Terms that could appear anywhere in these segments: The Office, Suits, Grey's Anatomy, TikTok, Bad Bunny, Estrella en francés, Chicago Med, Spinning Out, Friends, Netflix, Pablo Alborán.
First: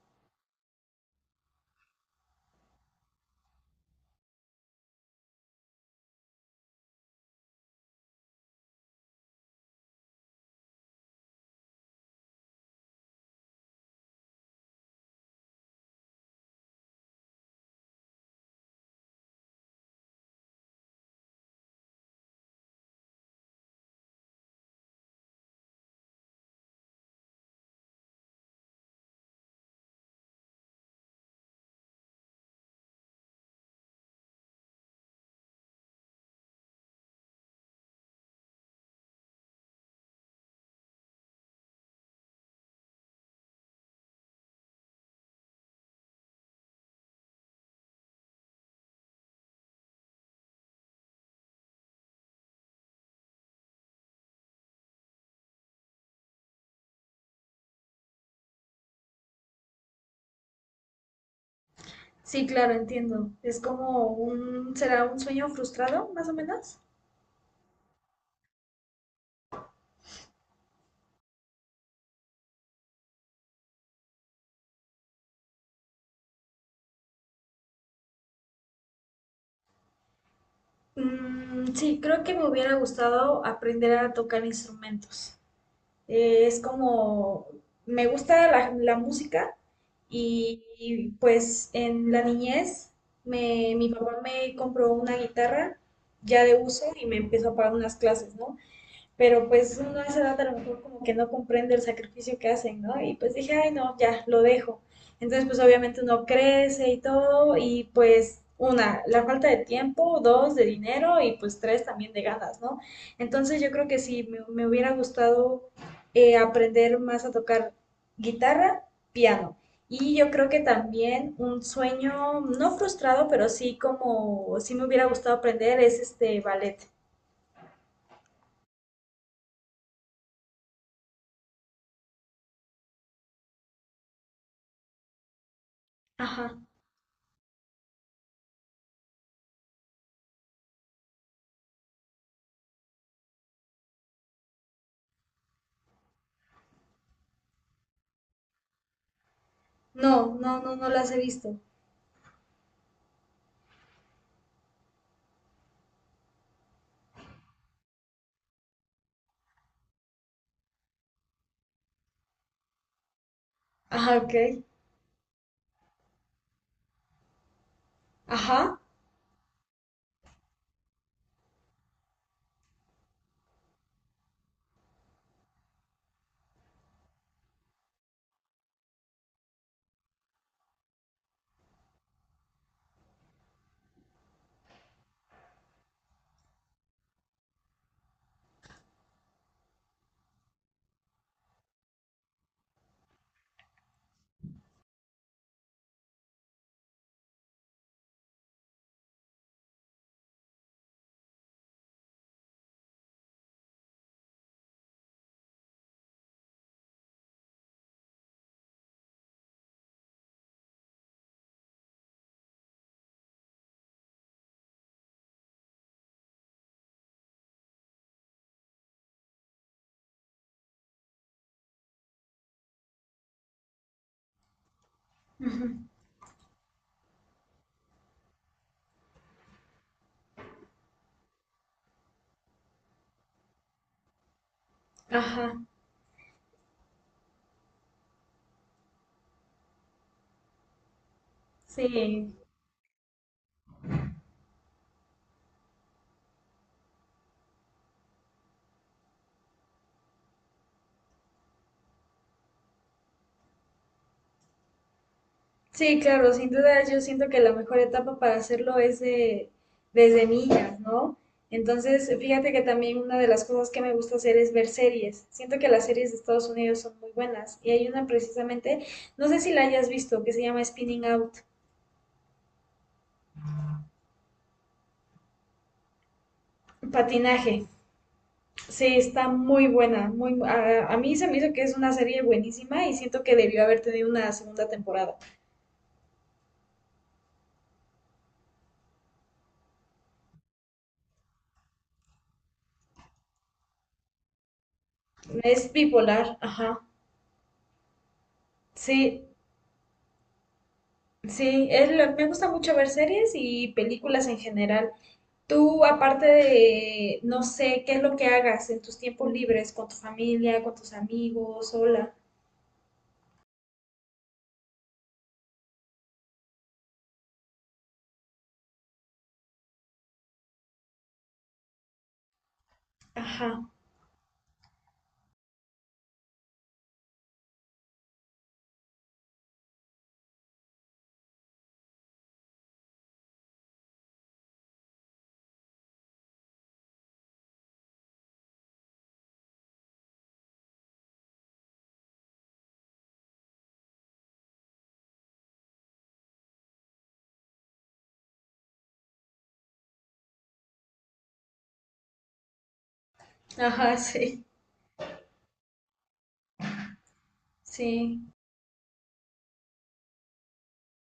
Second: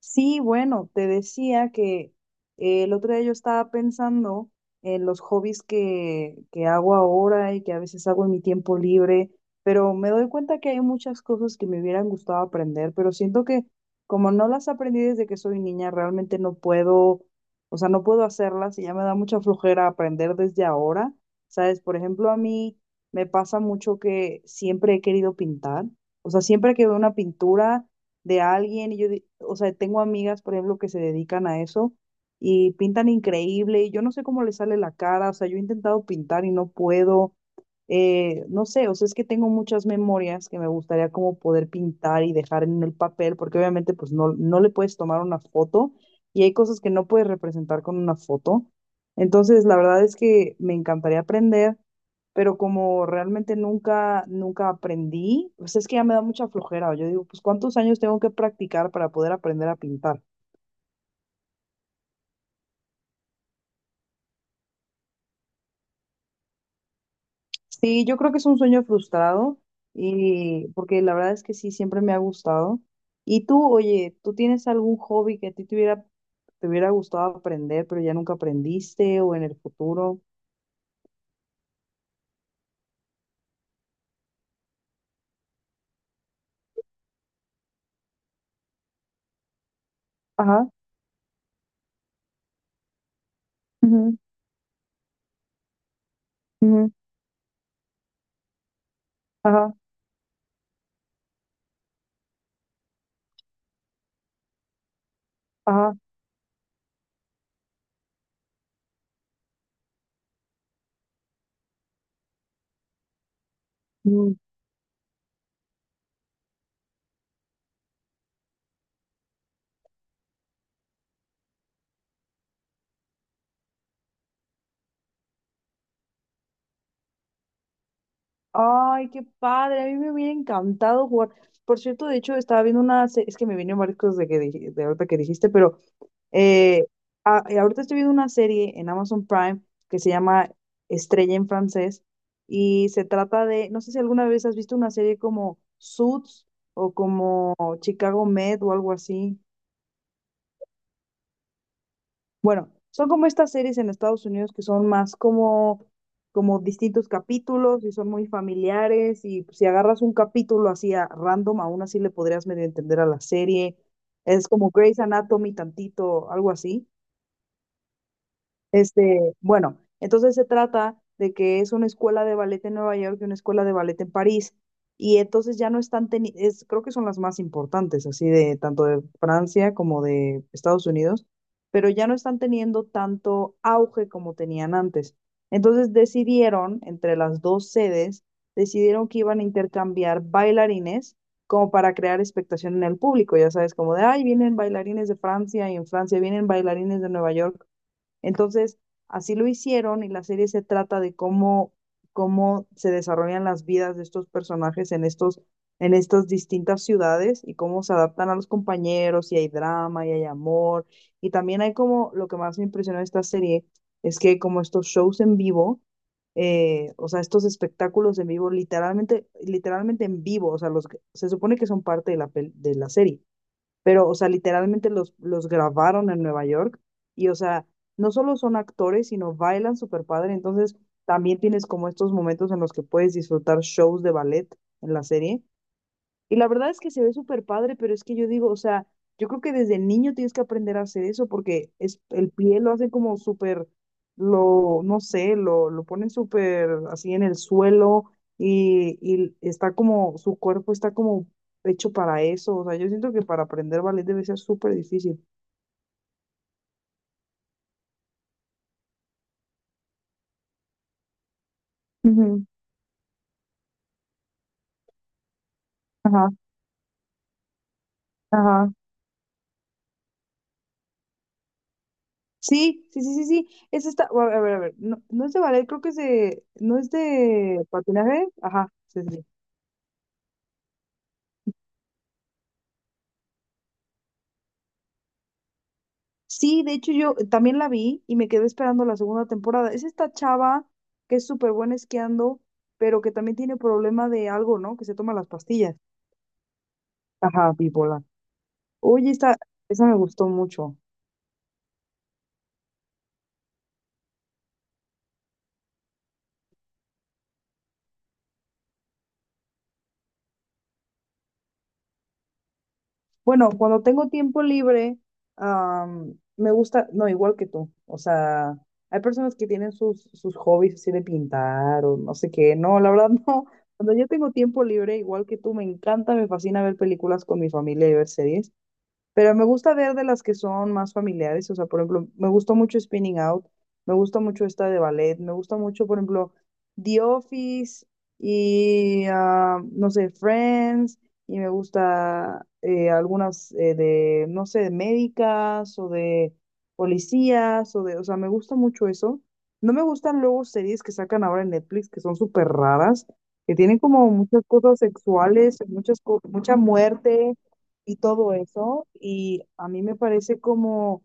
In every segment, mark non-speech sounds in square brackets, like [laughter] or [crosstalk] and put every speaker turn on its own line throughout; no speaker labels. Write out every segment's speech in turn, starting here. Sí, bueno, te decía que el otro día yo estaba pensando en los hobbies que hago ahora y que a veces hago en mi tiempo libre, pero me doy cuenta que hay muchas cosas que me hubieran gustado aprender, pero siento que como no las aprendí desde que soy niña, realmente no puedo, o sea, no puedo hacerlas y ya me da mucha flojera aprender desde ahora. ¿Sabes? Por ejemplo, a mí me pasa mucho que siempre he querido pintar, o sea, siempre que veo una pintura de alguien y yo, o sea, tengo amigas, por ejemplo, que se dedican a eso y pintan increíble y yo no sé cómo les sale la cara, o sea, yo he intentado pintar y no puedo, no sé, o sea, es que tengo muchas memorias que me gustaría como poder pintar y dejar en el papel, porque obviamente pues no, no le puedes tomar una foto y hay cosas que no puedes representar con una foto. Entonces, la verdad es que me encantaría aprender, pero como realmente nunca, nunca aprendí, pues es que ya me da mucha flojera. Yo digo, pues ¿cuántos años tengo que practicar para poder aprender a pintar?
Sí, claro, entiendo. Es como un, ¿será un sueño frustrado, más o menos?
Sí, yo creo que es un sueño frustrado, y porque la verdad es que sí, siempre me ha gustado. Y tú, oye, ¿tú tienes algún hobby que a ti te hubiera, gustado aprender, pero ya nunca aprendiste o en el futuro?
Sí, creo que me hubiera gustado aprender a tocar instrumentos. Es como, me gusta la música
Ajá,
pues en la niñez mi
ujú,
papá me compró una guitarra ya de uso
ujú,
y me empezó a pagar unas clases, ¿no? Pero
ajá,
pues uno a esa edad a lo mejor como que no comprende el sacrificio que hacen, ¿no? Y pues dije, ay, no, ya, lo dejo. Entonces, pues
ajá,
obviamente uno crece y todo, y pues una, la falta de tiempo, dos, de dinero y pues tres, también de ganas, ¿no? Entonces yo creo que sí,
ujú.
me hubiera gustado aprender más a tocar guitarra, piano. Y yo creo que también un sueño, no frustrado, pero sí como, sí me hubiera gustado aprender es este ballet.
Ay, qué padre, a mí me hubiera encantado jugar. Por cierto, de hecho, estaba viendo una, es que me vino Marcos de que de ahorita que dijiste, pero
Ajá.
eh, ahorita estoy viendo una serie en Amazon Prime que se llama Estrella en francés y se trata de, no sé si alguna vez has visto una serie como Suits o como Chicago Med o algo así.
No, no, no, no las he visto.
Bueno, son como estas series en Estados Unidos que son más como distintos capítulos y son muy familiares y pues, si agarras un capítulo así a random, aún así le podrías medio entender a la serie.
Ajá, ok.
Es como Grey's Anatomy tantito, algo así.
Ajá,
Bueno, entonces se trata de que es una escuela de ballet en Nueva York y una escuela de ballet en París. Y entonces ya no están teniendo, creo que son las más importantes, así de tanto de Francia como de Estados Unidos, pero ya no están teniendo tanto auge como tenían antes. Entonces decidieron, entre las dos sedes, decidieron que iban a intercambiar bailarines como para crear expectación en el público, ya sabes, como de, ay, vienen bailarines de Francia y en Francia vienen bailarines de Nueva York. Entonces, así lo hicieron y la serie se trata de cómo se desarrollan las vidas de estos personajes en estos, en estas distintas ciudades y cómo se adaptan a los compañeros y hay drama y hay amor. Y también hay como, lo que más me impresionó de esta serie es que como estos shows en vivo, o sea, estos espectáculos en vivo, literalmente, literalmente en vivo, o sea, los, se supone que son parte de la, de la serie, pero, o sea, literalmente los
ujú,
grabaron en Nueva York y, o sea, no solo son actores, sino bailan súper padre, entonces también tienes como estos momentos en los que puedes disfrutar shows de ballet en la serie
ajá.
y la verdad es que se ve súper padre, pero es que yo digo, o sea, yo creo que desde niño tienes que aprender a hacer eso porque es, el
Sí.
pie lo hace como súper, no sé, lo ponen súper así en el suelo y está como, su cuerpo está como hecho para eso. O sea, yo siento que para aprender ballet debe ser súper difícil.
Sí, claro, sin duda yo siento que la mejor etapa para hacerlo es de, desde niñas, ¿no? Entonces,
Ujú,
fíjate que también una de las cosas que me gusta hacer es ver series. Siento que las series de
ajá,
Estados Unidos son muy buenas y hay una
ajá.
precisamente, no sé si la hayas visto, que se llama Spinning Out,
Sí, sí, sí, sí, sí. Es esta, a ver, a ver, a ver. No, no es de ballet, creo que es de, no es
patinaje.
de patinaje. Ajá,
Sí,
sí, sí,
está
sí.
muy buena, a mí se me hizo que es una serie buenísima y siento que debió haber tenido una segunda temporada.
Sí, de hecho yo también la vi y me quedé esperando la segunda temporada. Es esta chava que es súper buena esquiando, pero que también tiene problema de algo, ¿no? Que se toma las
Es
pastillas.
bipolar, ajá.
Ajá, bipolar. Oye,
Sí,
esta, esa me gustó mucho.
sí, es me gusta mucho ver series y películas en general. Tú, aparte de, no sé, ¿qué es lo que hagas en tus tiempos libres con tu familia, con tus amigos, sola?
Bueno, cuando tengo tiempo libre, me gusta, no, igual que tú. O sea, hay personas que tienen sus, sus hobbies así de pintar o no sé qué. No, la verdad [laughs] no.
Ajá,
Cuando yo tengo tiempo libre, igual que tú, me encanta, me fascina ver películas con mi familia y ver series. Pero me gusta ver de las que son más familiares, o sea, por ejemplo, me gustó mucho Spinning Out, me gusta mucho esta de ballet, me gusta mucho, por ejemplo, The Office y, no sé, Friends, y me gusta algunas de, no sé, de médicas o de policías, o de, o sea, me gusta mucho eso. No me gustan luego series que sacan ahora en Netflix que son súper raras, que tienen
ajá,
como muchas
sí,
cosas sexuales, mucha muerte y
sí,
todo eso, y a mí me parece como,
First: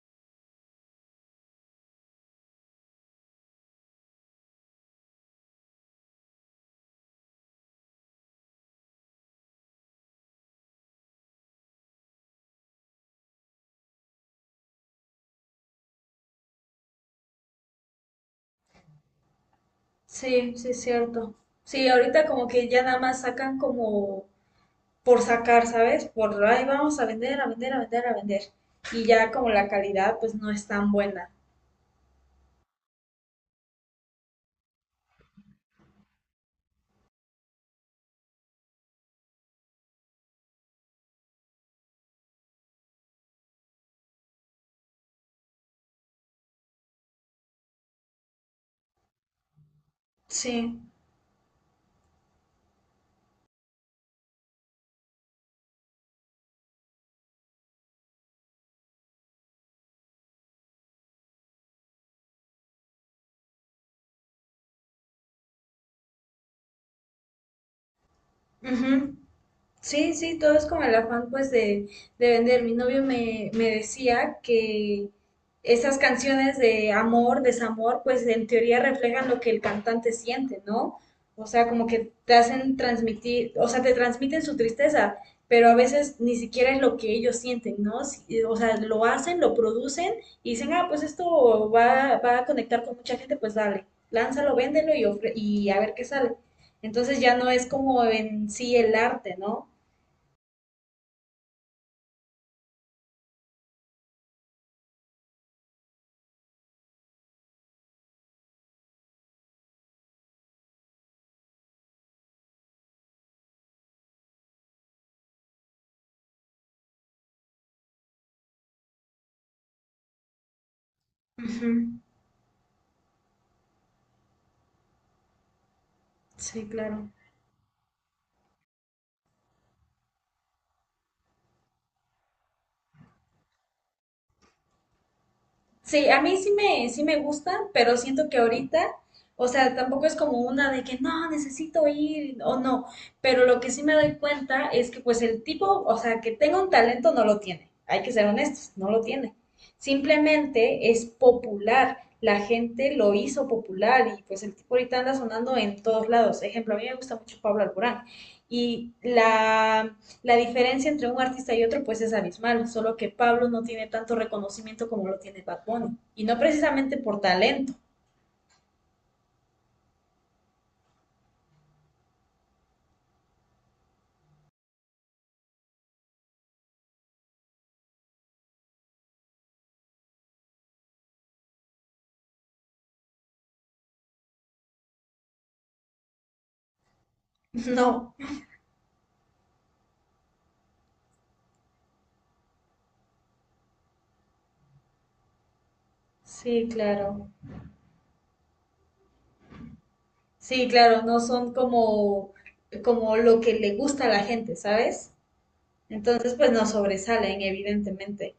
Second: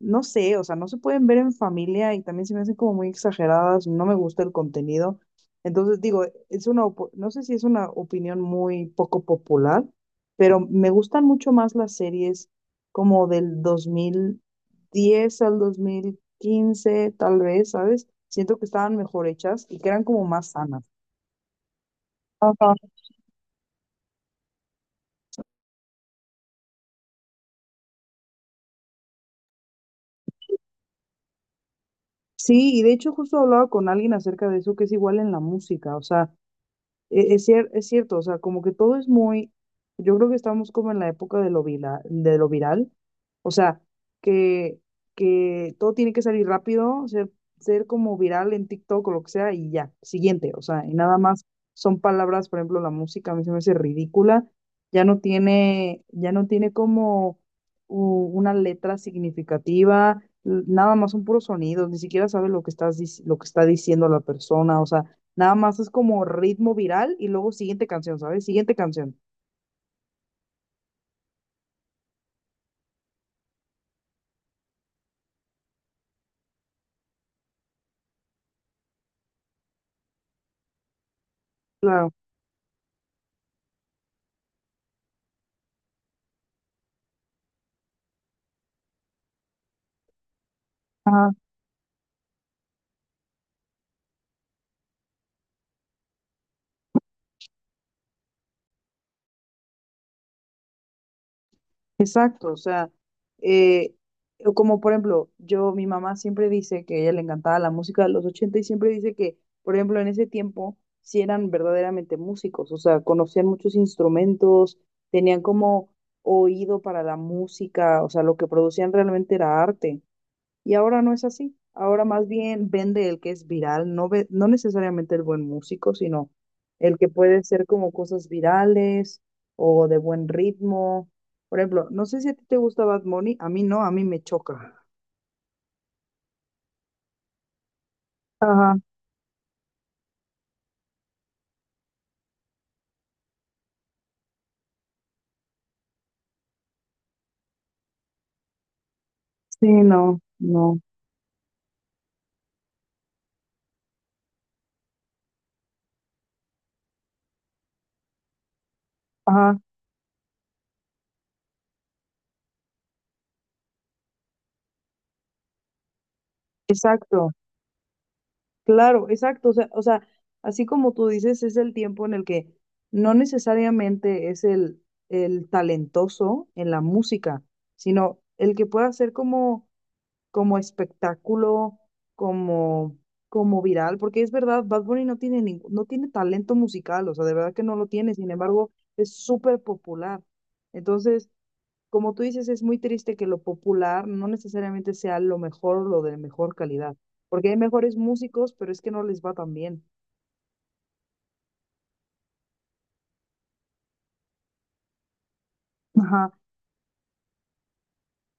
no sé, o sea, no se pueden ver en familia y también se me hacen como muy exageradas, no me gusta el contenido. Entonces digo, es una, no sé si es una opinión muy poco popular, pero me gustan mucho más las series como del 2010 al 2015 tal vez, ¿sabes? Siento que estaban mejor hechas y que eran como más
sí, sí, es
sanas.
cierto. Sí, ahorita como que
Ajá.
ya nada más sacan como por sacar, ¿sabes? Por ahí vamos a vender, a vender, a vender, a vender. Y ya como la calidad pues no es tan buena.
Sí, y de hecho justo hablaba con alguien acerca de eso, que es igual en la música, o sea, es cierto, o sea, como que todo es muy, yo creo que estamos como en la época de lo viral, o sea, que, que todo tiene que salir rápido, ser como viral en TikTok o lo que sea y ya, siguiente,
Sí.
o sea, y nada más son palabras, por ejemplo, la música a mí se me hace ridícula, ya no tiene como una letra significativa, nada más son puros sonidos, ni siquiera sabe lo que lo que está diciendo la persona, o sea, nada más es como ritmo viral y luego siguiente canción, ¿sabes? Siguiente canción.
Sí, sí, todo es como el afán pues de vender. Mi novio me decía que esas canciones de amor, desamor, pues en teoría reflejan lo que el cantante siente, ¿no? O sea, como
Claro.
que te hacen transmitir, o sea, te transmiten su tristeza, pero a veces ni siquiera es lo que ellos sienten, ¿no? Si- o sea, lo hacen, lo producen y dicen, ah, pues
Ajá.
esto va a conectar con mucha gente, pues dale, lánzalo, véndelo y, ofre- y a ver qué sale. Entonces ya no es como en sí el arte, ¿no?
Exacto, o sea, eh, como por ejemplo, mi mamá siempre dice que a ella le encantaba la música de los 80 y siempre dice que, por ejemplo, en ese tiempo sí eran verdaderamente músicos, o sea, conocían muchos instrumentos, tenían como oído para la música, o sea, lo que producían realmente era arte. Y ahora no es así.
Ujú,
Ahora más bien vende el que es viral, no necesariamente el buen músico, sino
sí,
el que
claro.
puede ser como cosas virales o de buen ritmo. Por ejemplo, no sé si a ti te gusta Bad Bunny, a mí no, a mí me choca.
Sí, a sí me gustan, pero siento que
Ajá,
ahorita, o sea, tampoco es como una de que no, necesito ir o no, pero lo que sí me doy cuenta es que pues el tipo, o sea, que tenga un talento no lo tiene, hay que ser honestos, no lo tiene.
sí, no, no.
Simplemente es popular, la gente lo hizo popular y pues el tipo ahorita anda sonando en todos lados. Ejemplo, a mí me gusta mucho Pablo Alborán y
Ajá,
la diferencia entre un artista y otro pues es abismal, solo que Pablo no tiene tanto reconocimiento como lo tiene Bad Bunny, y no precisamente por
exacto,
talento.
claro, exacto. O sea, así como tú dices, es el tiempo en el que no necesariamente es el talentoso en la música, sino el que pueda ser como como espectáculo, como, como viral, porque es verdad, Bad Bunny no tiene talento musical, o sea, de verdad que
[laughs]
no lo
No.
tiene, sin embargo, es súper popular. Entonces, como tú dices, es muy triste que lo popular no necesariamente sea lo mejor o lo de mejor
Sí,
calidad,
claro.
porque hay mejores músicos, pero es que no les va tan bien.
Sí, claro, no son como como lo que le gusta a la gente, ¿sabes?
Ajá.
Entonces pues no sobresalen evidentemente.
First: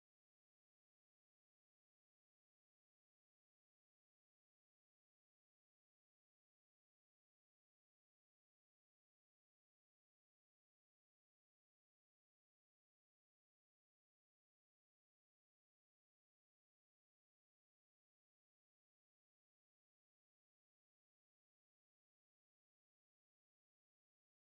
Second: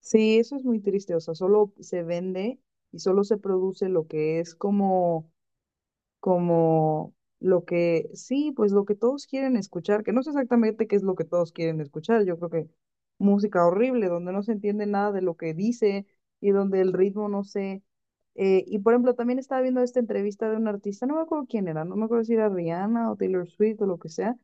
Sí, eso es muy triste, o sea, solo se vende y solo se produce lo que es como sí, pues lo que todos quieren escuchar, que no sé exactamente qué es lo que todos quieren escuchar, yo creo que música horrible, donde no se entiende nada de lo que dice y donde el ritmo no sé. Y por ejemplo, también estaba viendo esta entrevista de un artista, no me acuerdo quién era, no me acuerdo si era Rihanna o Taylor Swift o lo que sea,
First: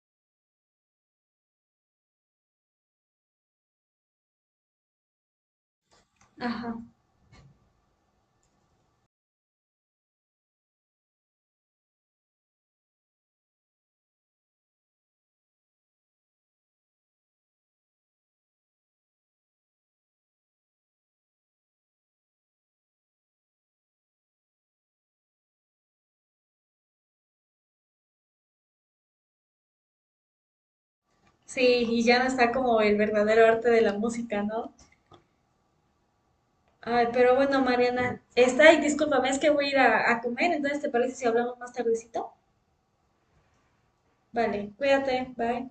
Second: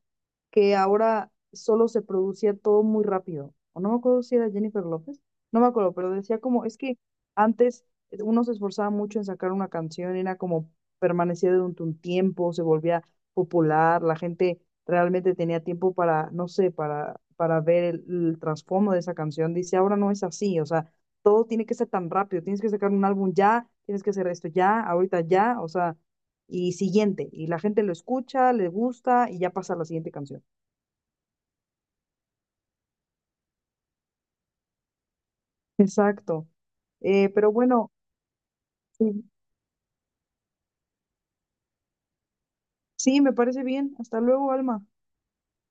que ahora solo se producía todo muy rápido. O no me acuerdo si era Jennifer López, no me acuerdo, pero decía como,
Ajá.
es que antes uno se esforzaba mucho en sacar una canción, era como permanecía durante un tiempo, se volvía popular, la gente realmente tenía tiempo para, no sé, para ver el trasfondo de esa canción. Dice, ahora no es así, o sea, todo tiene que ser tan rápido, tienes que sacar un álbum ya, tienes que hacer esto ya, ahorita ya, o sea, y siguiente, y la gente lo escucha, le gusta y ya pasa a la siguiente canción.
Sí, y ya no está como el verdadero arte de la música, ¿no?
Exacto.
Ay, pero
Pero
bueno,
bueno,
Mariana, está y
sí,
discúlpame, es que voy a ir a comer, entonces ¿te parece si hablamos más tardecito?
sí, me parece bien. Hasta luego,
Vale,
Alma.
cuídate, bye.